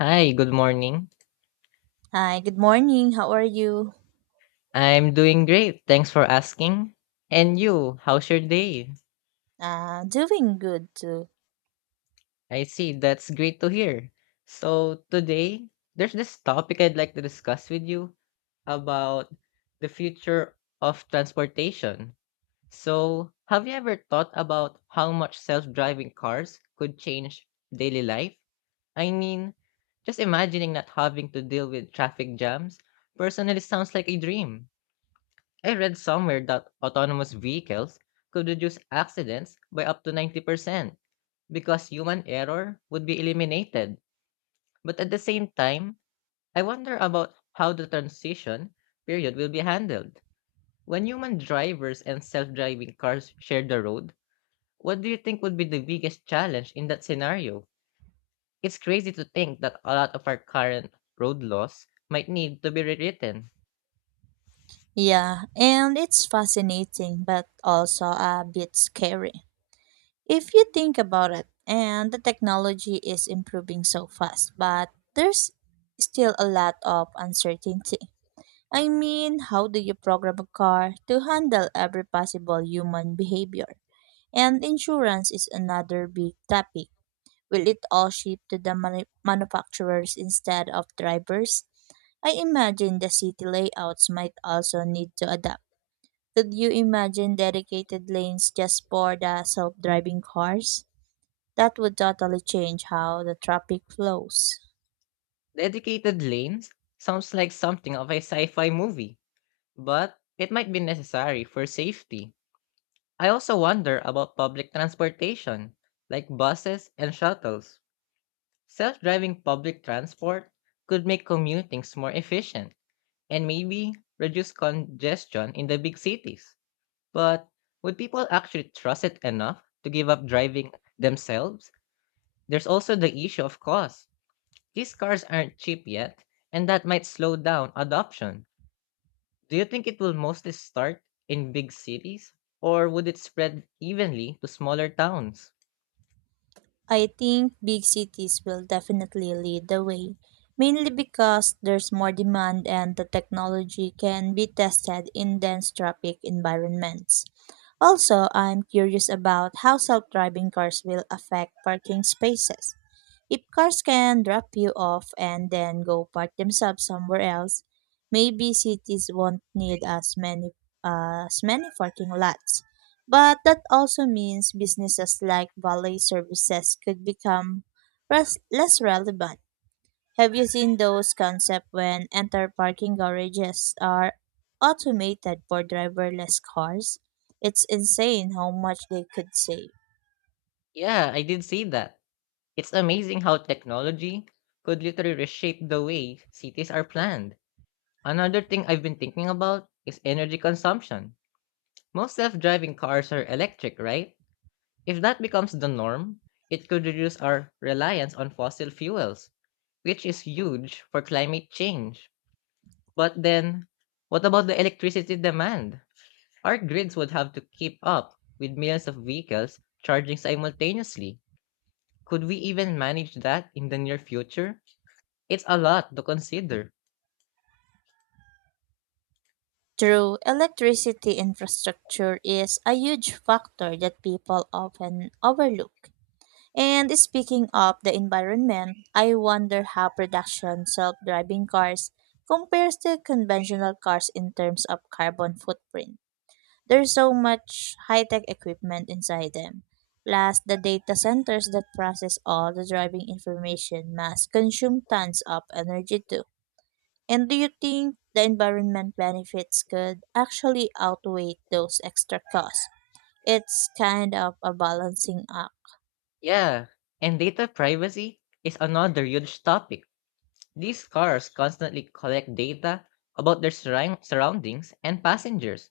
Hi, good morning. Hi, good morning. How are you? I'm doing great. Thanks for asking. And you, how's your day? Doing good too. I see. That's great to hear. So, today, there's this topic I'd like to discuss with you about the future of transportation. So, have you ever thought about how much self driving cars could change daily life? I mean, just imagining not having to deal with traffic jams personally sounds like a dream. I read somewhere that autonomous vehicles could reduce accidents by up to 90% because human error would be eliminated. But at the same time, I wonder about how the transition period will be handled. When human drivers and self driving cars share the road, what do you think would be the biggest challenge in that scenario? It's crazy to think that a lot of our current road laws might need to be rewritten. Yeah, and it's fascinating but also a bit scary. If you think about it, and the technology is improving so fast, but there's still a lot of uncertainty. I mean, how do you program a car to handle every possible human behavior? And insurance is another big topic. Will it all shift to the manufacturers instead of drivers? I imagine the city layouts might also need to adapt. Could you imagine dedicated lanes just for the self driving cars? That would totally change how the traffic flows. Dedicated lanes sounds like something of a sci fi movie, but it might be necessary for safety. I also wonder about public transportation, like buses and shuttles. Self driving public transport could make commutings more efficient and maybe reduce congestion in the big cities. But would people actually trust it enough to give up driving themselves? There's also the issue of cost. These cars aren't cheap yet, and that might slow down adoption. Do you think it will mostly start in big cities or would it spread evenly to smaller towns? I think big cities will definitely lead the way, mainly because there's more demand and the technology can be tested in dense traffic environments. Also, I'm curious about how self driving cars will affect parking spaces. If cars can drop you off and then go park themselves somewhere else, maybe cities won't need as many parking lots. But that also means businesses like valet services could become less relevant. Have you seen those concepts when entire parking garages are automated for driverless cars? It's insane how much they could save. Yeah, I did see that. It's amazing how technology could literally reshape the way cities are planned. Another thing I've been thinking about is energy consumption. Most self driving cars are electric, right? If that becomes the norm, it could reduce our reliance on fossil fuels, which is huge for climate change. But then, what about the electricity demand? Our grids would have to keep up with millions of vehicles charging simultaneously. Could we even manage that in the near future? It's a lot to consider. True, electricity infrastructure is a huge factor that people often overlook. And speaking of the environment, I wonder how production self-driving cars compares to conventional cars in terms of carbon footprint. There's so much high-tech equipment inside them. Plus, the data centers that process all the driving information must consume tons of energy too. And do you think the environment benefits could actually outweigh those extra costs? It's kind of a balancing act. Yeah, and data privacy is another huge topic. These cars constantly collect data about their surroundings and passengers.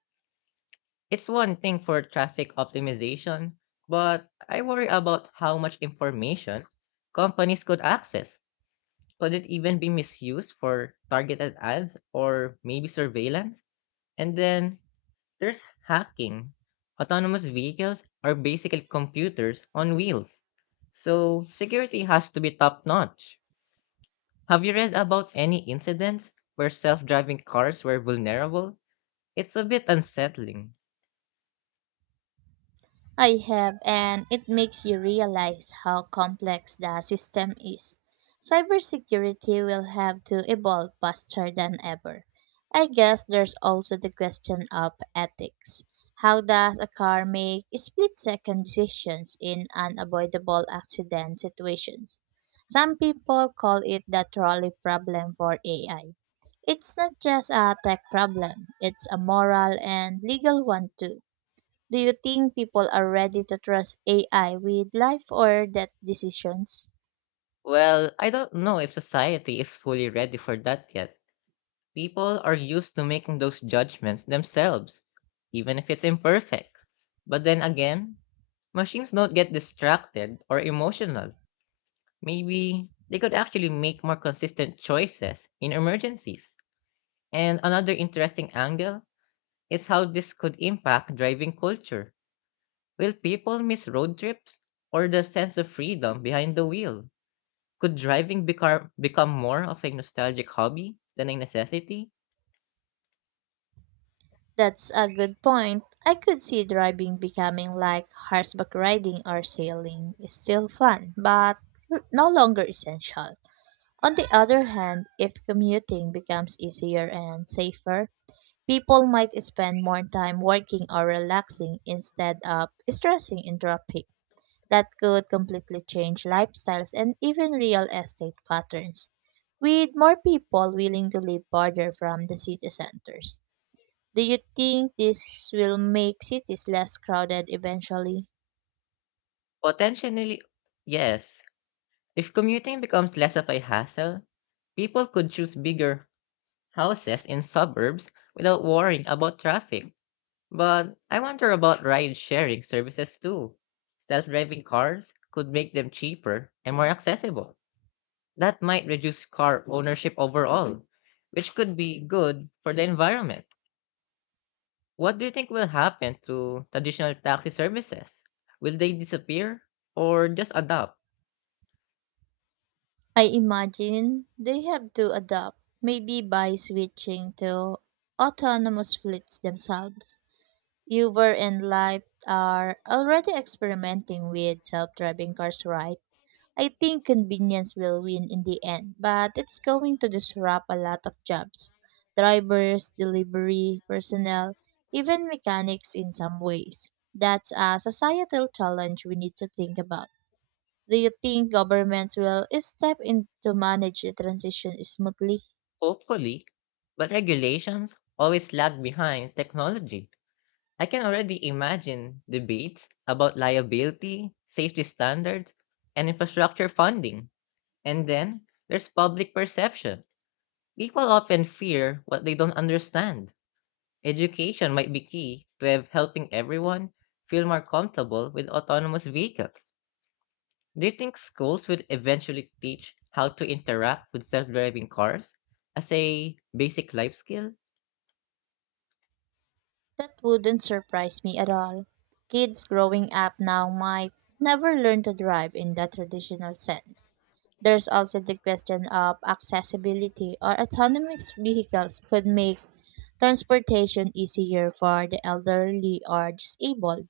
It's one thing for traffic optimization, but I worry about how much information companies could access. Could it even be misused for targeted ads or maybe surveillance? And then there's hacking. Autonomous vehicles are basically computers on wheels. So security has to be top notch. Have you read about any incidents where self driving cars were vulnerable? It's a bit unsettling. I have, and it makes you realize how complex the system is. Cybersecurity will have to evolve faster than ever. I guess there's also the question of ethics. How does a car make split second decisions in unavoidable accident situations? Some people call it the trolley problem for AI. It's not just a tech problem, it's a moral and legal one too. Do you think people are ready to trust AI with life or death decisions? Well, I don't know if society is fully ready for that yet. People are used to making those judgments themselves, even if it's imperfect. But then again, machines don't get distracted or emotional. Maybe they could actually make more consistent choices in emergencies. And another interesting angle is how this could impact driving culture. Will people miss road trips or the sense of freedom behind the wheel? Could driving become more of a nostalgic hobby than a necessity? That's a good point. I could see driving becoming like horseback riding or sailing. It's still fun, but no longer essential. On the other hand, if commuting becomes easier and safer, people might spend more time working or relaxing instead of stressing in traffic. That could completely change lifestyles and even real estate patterns, with more people willing to live farther from the city centers. Do you think this will make cities less crowded eventually? Potentially, yes. If commuting becomes less of a hassle, people could choose bigger houses in suburbs without worrying about traffic. But I wonder about ride sharing services too. Self driving cars could make them cheaper and more accessible. That might reduce car ownership overall, which could be good for the environment. What do you think will happen to traditional taxi services? Will they disappear or just adapt? I imagine they have to adapt, maybe by switching to autonomous fleets themselves. Uber and Lyft are already experimenting with self driving cars, right? I think convenience will win in the end, but it's going to disrupt a lot of jobs. Drivers, delivery, personnel, even mechanics in some ways. That's a societal challenge we need to think about. Do you think governments will step in to manage the transition smoothly? Hopefully, but regulations always lag behind technology. I can already imagine debates about liability, safety standards, and infrastructure funding. And then there's public perception. People often fear what they don't understand. Education might be key to have helping everyone feel more comfortable with autonomous vehicles. Do you think schools will eventually teach how to interact with self driving cars as a basic life skill? That wouldn't surprise me at all. Kids growing up now might never learn to drive in the traditional sense. There's also the question of accessibility or autonomous vehicles could make transportation easier for the elderly or disabled.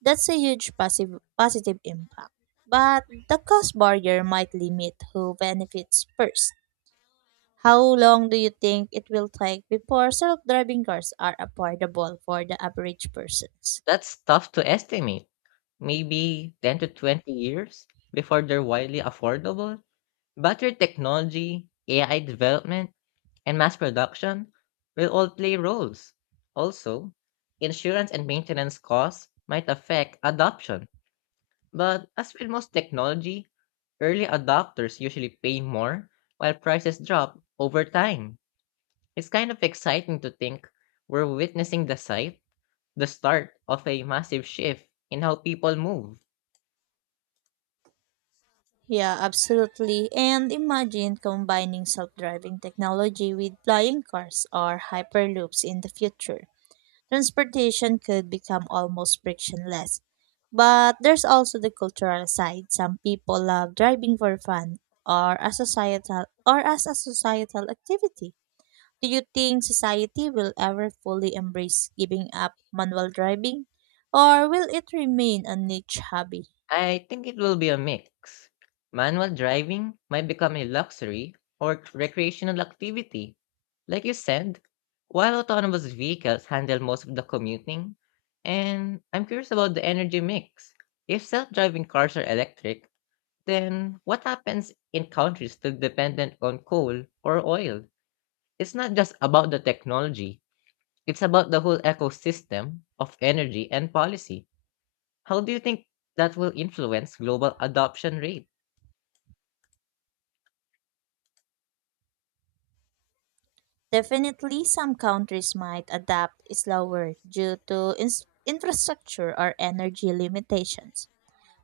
That's a huge positive impact. But the cost barrier might limit who benefits first. How long do you think it will take before self-driving cars are affordable for the average persons? That's tough to estimate. Maybe 10 to 20 years before they're widely affordable. Battery technology, AI development, and mass production will all play roles. Also, insurance and maintenance costs might affect adoption. But as with most technology, early adopters usually pay more while prices drop over time. It's kind of exciting to think we're witnessing the start of a massive shift in how people move. Yeah, absolutely. And imagine combining self-driving technology with flying cars or hyperloops in the future. Transportation could become almost frictionless. But there's also the cultural side. Some people love driving for fun or as a societal activity. Do you think society will ever fully embrace giving up manual driving? Or will it remain a niche hobby? I think it will be a mix. Manual driving might become a luxury or recreational activity. Like you said, while autonomous vehicles handle most of the commuting, and I'm curious about the energy mix. If self driving cars are electric, then what happens in countries still dependent on coal or oil? It's not just about the technology, it's about the whole ecosystem of energy and policy. How do you think that will influence global adoption rate? Definitely, some countries might adapt slower due to infrastructure or energy limitations.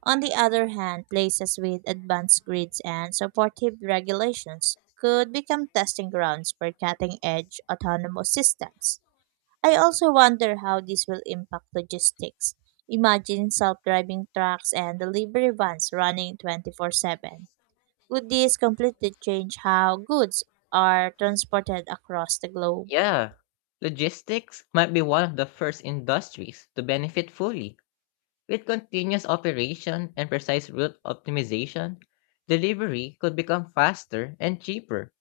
On the other hand, places with advanced grids and supportive regulations could become testing grounds for cutting edge autonomous systems. I also wonder how this will impact logistics. Imagine self-driving trucks and delivery vans running 24/7. Would this completely change how goods are transported across the globe? Yeah, logistics might be one of the first industries to benefit fully. With continuous operation and precise route optimization, delivery could become faster and cheaper.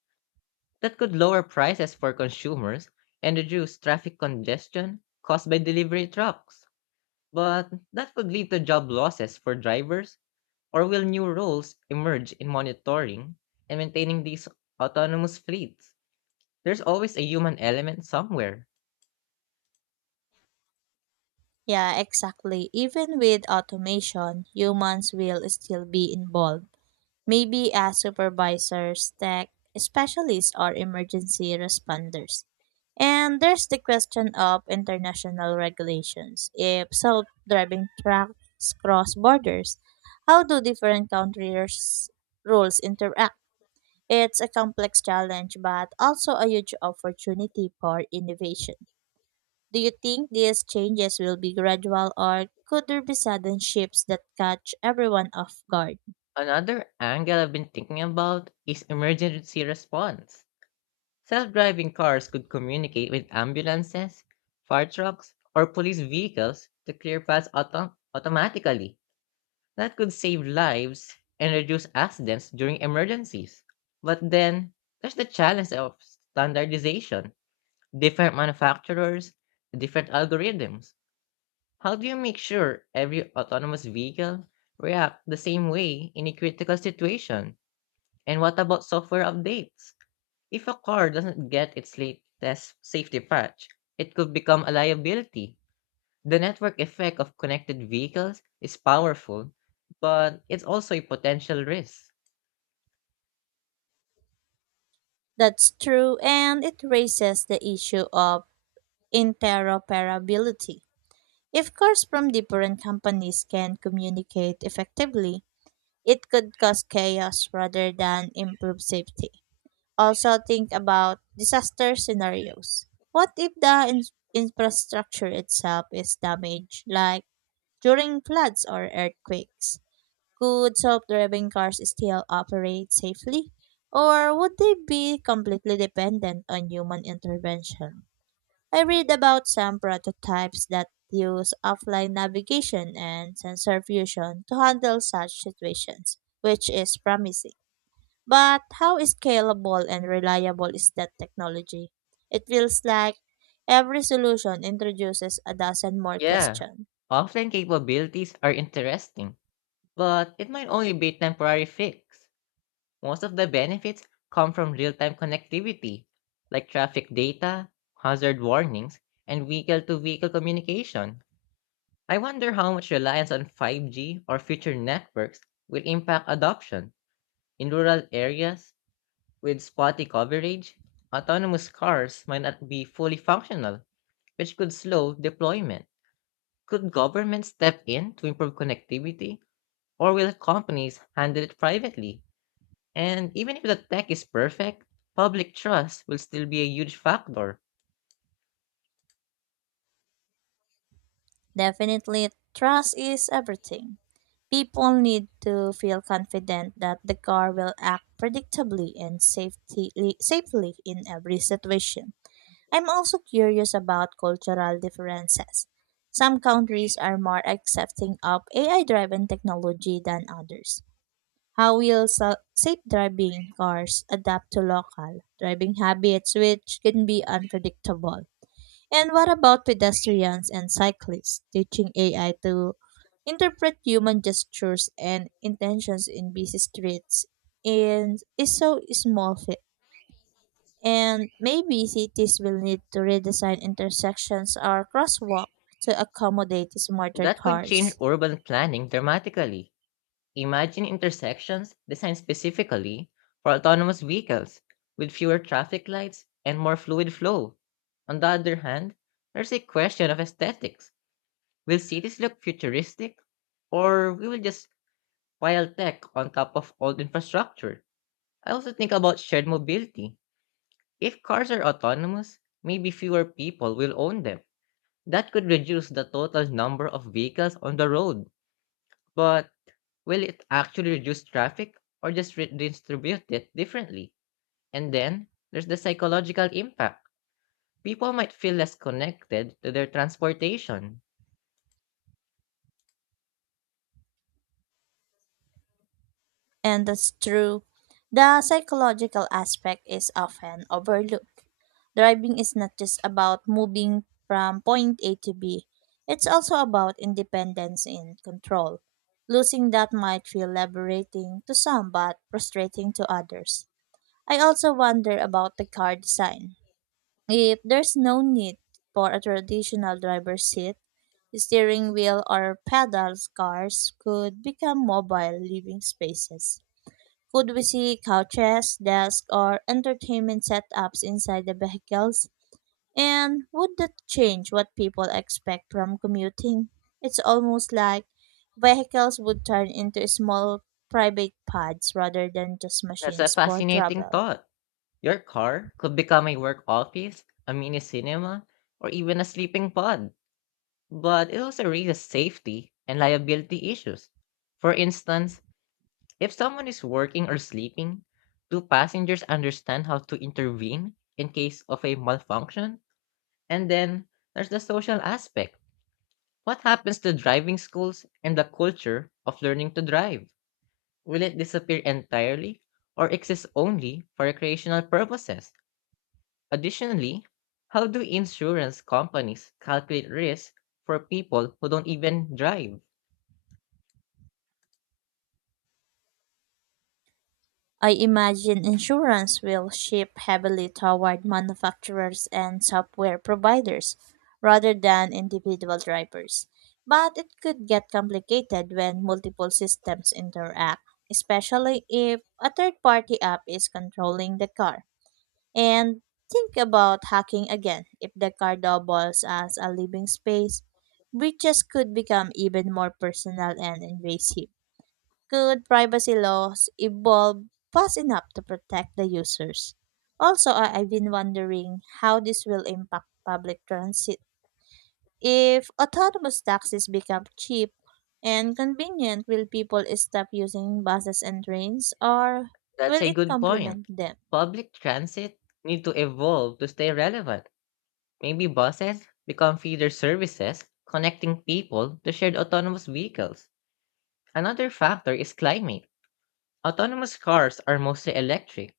That could lower prices for consumers and reduce traffic congestion caused by delivery trucks. But that could lead to job losses for drivers. Or will new roles emerge in monitoring and maintaining these autonomous fleets? There's always a human element somewhere. Yeah, exactly. Even with automation, humans will still be involved. Maybe as supervisors, tech specialists, or emergency responders. And there's the question of international regulations. If self driving trucks cross borders, how do different countries' rules interact? It's a complex challenge, but also a huge opportunity for innovation. Do you think these changes will be gradual, or could there be sudden shifts that catch everyone off guard? Another angle I've been thinking about is emergency response. Self driving cars could communicate with ambulances, fire trucks, or police vehicles to clear paths automatically. That could save lives and reduce accidents during emergencies. But then, there's the challenge of standardization, different manufacturers, different algorithms. How do you make sure every autonomous vehicle react the same way in a critical situation? And what about software updates? If a car doesn't get its latest safety patch, it could become a liability. The network effect of connected vehicles is powerful, but it's also a potential risk. That's true, and it raises the issue of interoperability. If cars from different companies can communicate effectively, it could cause chaos rather than improve safety. Also, think about disaster scenarios. What if the infrastructure itself is damaged, like during floods or earthquakes? Could self-driving cars still operate safely, or would they be completely dependent on human intervention? I read about some prototypes that use offline navigation and sensor fusion to handle such situations, which is promising. But how scalable and reliable is that technology? It feels like every solution introduces a dozen more Yeah, questions. offline capabilities are interesting, but it might only be a temporary fix. Most of the benefits come from real time connectivity, like traffic data, hazard warnings, and vehicle to vehicle communication. I wonder how much reliance on 5G or future networks will impact adoption. In rural areas with spotty coverage, autonomous cars might not be fully functional, which could slow deployment. Could government step in to improve connectivity, or will companies handle it privately? And even if the tech is perfect, public trust will still be a huge factor. Definitely, trust is everything. People need to feel confident that the car will act predictably and safely in every situation. I'm also curious about cultural differences. Some countries are more accepting of AI driven technology than others. How will safe driving cars adapt to local driving habits, which can be unpredictable? And what about pedestrians and cyclists? Teaching AI to interpret human gestures and intentions in busy streets in, is so small, and maybe cities will need to redesign intersections or crosswalk to accommodate smarter That could change cars. urban planning dramatically. Imagine intersections designed specifically for autonomous vehicles with fewer traffic lights and more fluid flow. On the other hand, there's a question of aesthetics. Will cities look futuristic or we will just pile tech on top of old infrastructure? I also think about shared mobility. If cars are autonomous, maybe fewer people will own them. That could reduce the total number of vehicles on the road. But will it actually reduce traffic or just redistribute it differently? And then there's the psychological impact. People might feel less connected to their transportation. And that's true. The psychological aspect is often overlooked. Driving is not just about moving from point A to B. It's also about independence and control. Losing that might feel liberating to some but frustrating to others. I also wonder about the car design. If there's no need for a traditional driver's seat, steering wheel or pedals cars could become mobile living spaces. Could we see couches, desks, or entertainment setups inside the vehicles? And would that change what people expect from commuting? It's almost like vehicles would turn into small private pods rather than just That's a machines for fascinating travel. thought. Your car could become a work office, a mini cinema, or even a sleeping pod, but it also raises safety and liability issues. For instance, if someone is working or sleeping, do passengers understand how to intervene in case of a malfunction? And then there's the social aspect. What happens to driving schools and the culture of learning to drive? Will it disappear entirely or exist only for recreational purposes? Additionally, how do insurance companies calculate risk for people who don't even drive? I imagine insurance will shift heavily toward manufacturers and software providers rather than individual drivers. But it could get complicated when multiple systems interact, especially if a third party app is controlling the car. And think about hacking again. If the car doubles as a living space, breaches could become even more personal and invasive. Could privacy laws evolve fast enough to protect the users? Also, I've been wondering how this will impact public transit. If autonomous taxis become cheap and convenient, will people stop using buses and trains, or That's will a it good point. complement them? Public transit need to evolve to stay relevant. Maybe buses become feeder services connecting people to shared autonomous vehicles. Another factor is climate. Autonomous cars are mostly electric,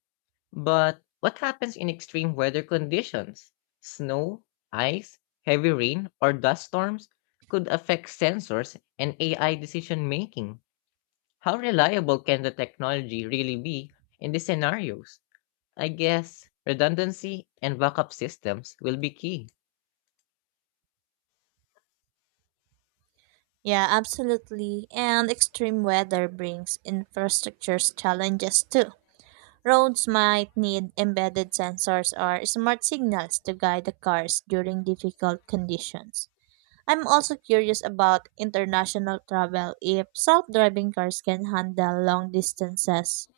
but what happens in extreme weather conditions? Snow, ice, heavy rain, or dust storms could affect sensors and AI decision making. How reliable can the technology really be in these scenarios? I guess redundancy and backup systems will be key. Yeah, absolutely. And extreme weather brings infrastructure challenges too. Roads might need embedded sensors or smart signals to guide the cars during difficult conditions. I'm also curious about international travel. If self driving cars can handle long distances,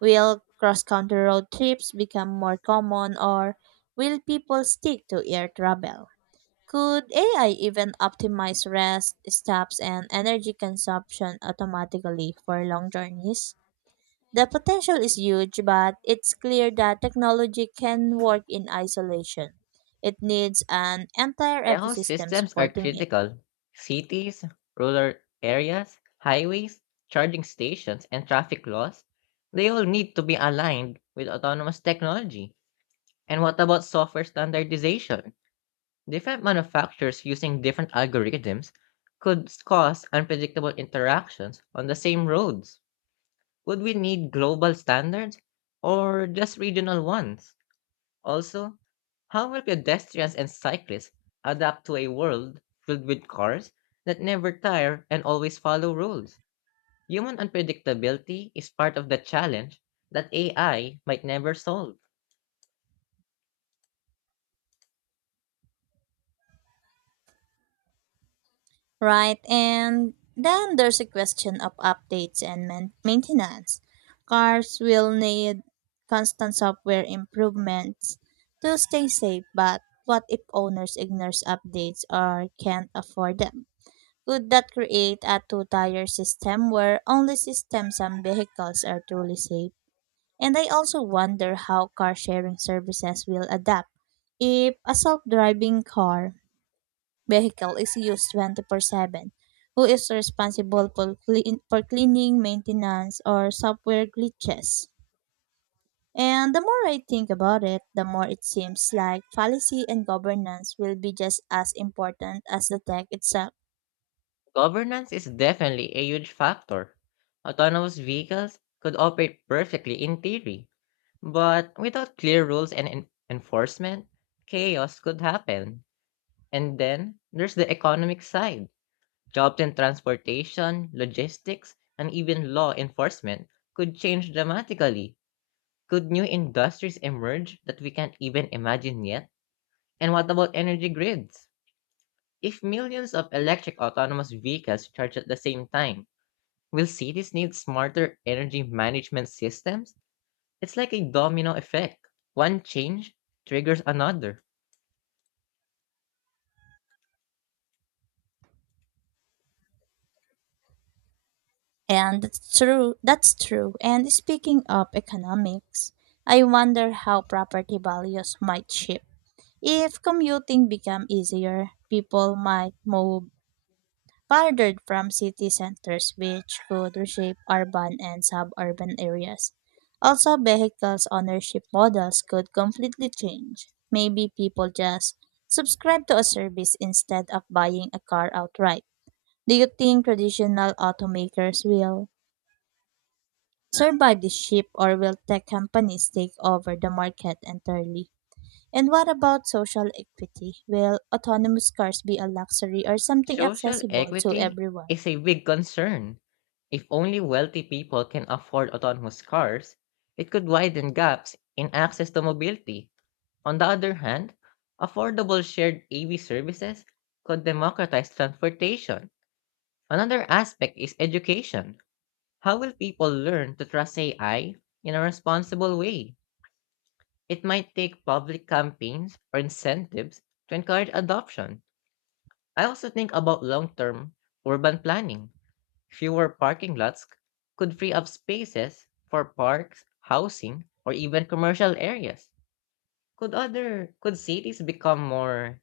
will cross country road trips become more common or will people stick to air travel? Could AI even optimize rest, stops, and energy consumption automatically for long journeys? The potential is huge, but it's clear that technology can work in isolation. It needs an entire ecosystem Ecosystems are supporting it. critical. Cities, rural areas, highways, charging stations, and traffic laws, they all need to be aligned with autonomous technology. And what about software standardization? Different manufacturers using different algorithms could cause unpredictable interactions on the same roads. Would we need global standards or just regional ones? Also, how will pedestrians and cyclists adapt to a world filled with cars that never tire and always follow rules? Human unpredictability is part of the challenge that AI might never solve. Right, and then there's a question of updates and maintenance. Cars will need constant software improvements to stay safe, but what if owners ignores updates or can't afford them? Could that create a two-tier system where only systems and vehicles are truly safe? And I also wonder how car sharing services will adapt if a self-driving car vehicle is used 24/7. Who is responsible for, for cleaning, maintenance, or software glitches? And the more I think about it, the more it seems like policy and governance will be just as important as the tech itself. Governance is definitely a huge factor. Autonomous vehicles could operate perfectly in theory, but without clear rules and enforcement, chaos could happen. And then there's the economic side. Jobs in transportation, logistics, and even law enforcement could change dramatically. Could new industries emerge that we can't even imagine yet? And what about energy grids? If millions of electric autonomous vehicles charge at the same time, will cities need smarter energy management systems? It's like a domino effect. One change triggers another. And that's true. And speaking of economics, I wonder how property values might shift. If commuting became easier, people might move farther from city centers, which could reshape urban and suburban areas. Also, vehicles' ownership models could completely change. Maybe people just subscribe to a service instead of buying a car outright. Do you think traditional automakers will survive this shift, or will tech companies take over the market entirely? And what about social equity? Will autonomous cars be a luxury or something Social accessible to equity everyone? is a big concern. If only wealthy people can afford autonomous cars, it could widen gaps in access to mobility. On the other hand, affordable shared EV services could democratize transportation. Another aspect is education. How will people learn to trust AI in a responsible way? It might take public campaigns or incentives to encourage adoption. I also think about long term urban planning. Fewer parking lots could free up spaces for parks, housing, or even commercial areas. Could cities become more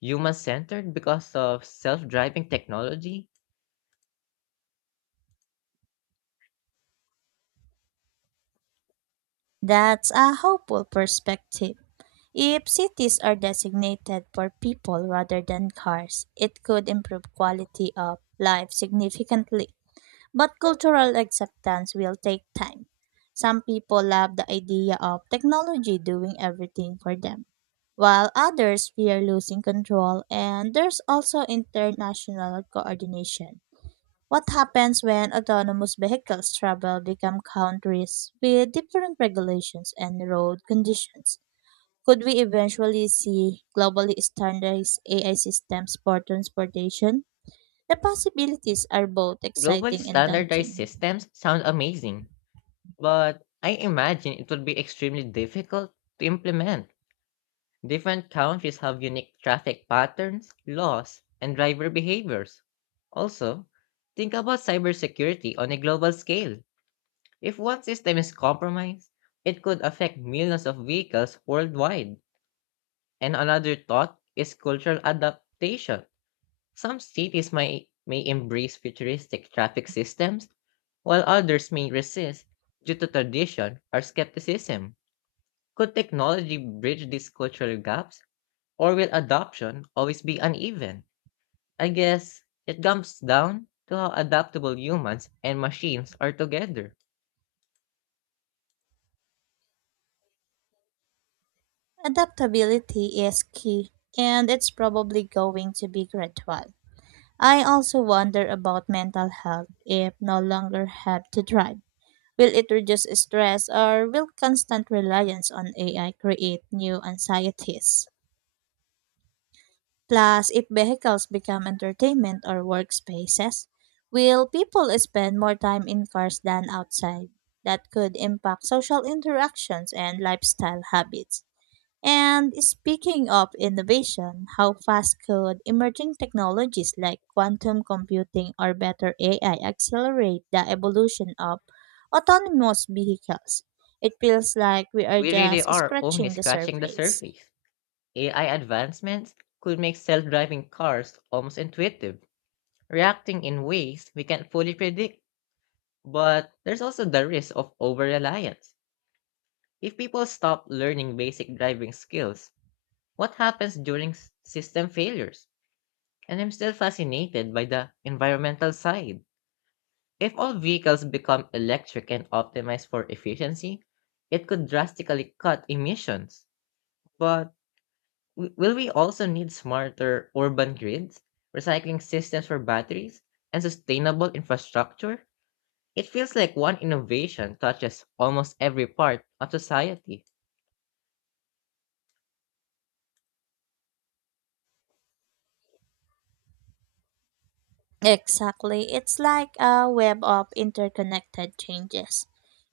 human-centered because of self-driving technology? That's a hopeful perspective. If cities are designated for people rather than cars, it could improve quality of life significantly. But cultural acceptance will take time. Some people love the idea of technology doing everything for them, while others fear losing control, and there's also international coordination. What happens when autonomous vehicles travel become countries with different regulations and road conditions? Could we eventually see globally standardized AI systems for transportation? The possibilities are both Globally exciting and standardized daunting. systems sound amazing, but I imagine it would be extremely difficult to implement. Different countries have unique traffic patterns, laws, and driver behaviors. Also, think about cybersecurity on a global scale. If one system is compromised, it could affect millions of vehicles worldwide. And another thought is cultural adaptation. Some cities may embrace futuristic traffic systems, while others may resist due to tradition or skepticism. Could technology bridge these cultural gaps, or will adoption always be uneven? I guess it comes down to how adaptable humans and machines are together. Adaptability is key, and it's probably going to be gradual. I also wonder about mental health if no longer have to drive. Will it reduce stress or will constant reliance on AI create new anxieties? Plus, if vehicles become entertainment or workspaces, will people spend more time in cars than outside? That could impact social interactions and lifestyle habits. And speaking of innovation, how fast could emerging technologies like quantum computing or better AI accelerate the evolution of autonomous vehicles? It feels like we are We really just are only scratching the scratching the surface. surface. AI advancements could make self-driving cars almost intuitive, reacting in ways we can't fully predict. But there's also the risk of over-reliance. If people stop learning basic driving skills, what happens during system failures? And I'm still fascinated by the environmental side. If all vehicles become electric and optimized for efficiency, it could drastically cut emissions. But will we also need smarter urban grids, recycling systems for batteries, and sustainable infrastructure? It feels like one innovation touches almost every part of society. Exactly, it's like a web of interconnected changes.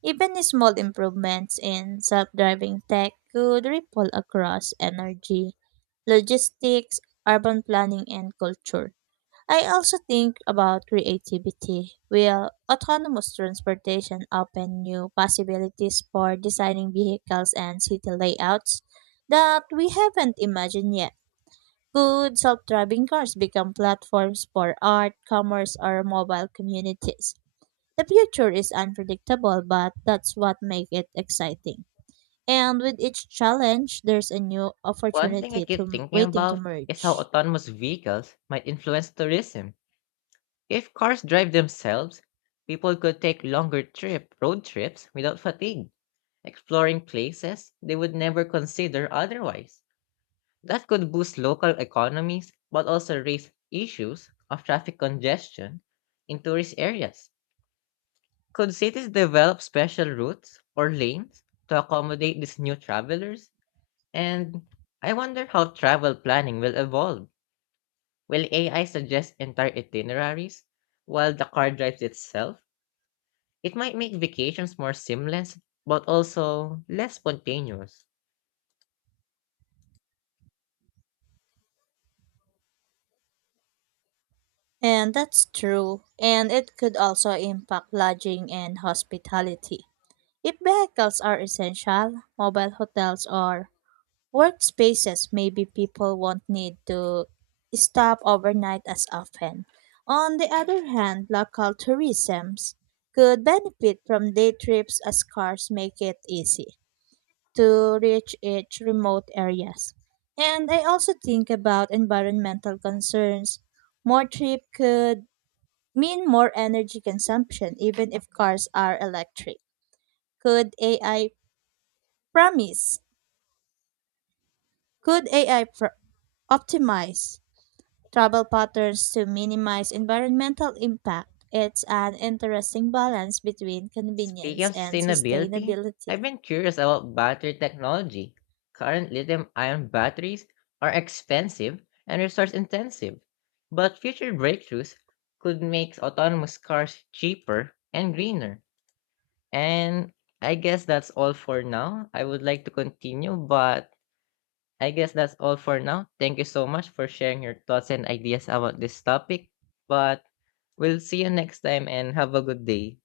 Even small improvements in self driving tech could ripple across energy, logistics, urban planning, and culture. I also think about creativity. Will autonomous transportation open new possibilities for designing vehicles and city layouts that we haven't imagined yet? Could self driving cars become platforms for art, commerce, or mobile communities? The future is unpredictable, but that's what makes it exciting. And with each challenge, there's a new One thing I opportunity keep to thinking waiting to about is how merge. autonomous vehicles might influence tourism. If cars drive themselves, people could take longer trip road trips without fatigue, exploring places they would never consider otherwise. That could boost local economies but also raise issues of traffic congestion in tourist areas. Could cities develop special routes or lanes to accommodate these new travelers? And I wonder how travel planning will evolve. Will AI suggest entire itineraries while the car drives itself? It might make vacations more seamless but also less spontaneous. And that's true. And it could also impact lodging and hospitality. If vehicles are essential, mobile hotels or workspaces, maybe people won't need to stop overnight as often. On the other hand, local tourism could benefit from day trips as cars make it easy to reach each remote areas. And I also think about environmental concerns. More trip could mean more energy consumption even if cars are electric. Could AI promise? Could AI pr- Optimize travel patterns to minimize environmental impact? It's an interesting balance between Speaking convenience of and sustainability, sustainability. I've been curious about battery technology. Current lithium ion batteries are expensive and resource intensive, but future breakthroughs could make autonomous cars cheaper and greener. And I guess that's all for now. I would like to continue, but I guess that's all for now. Thank you so much for sharing your thoughts and ideas about this topic. But we'll see you next time and have a good day.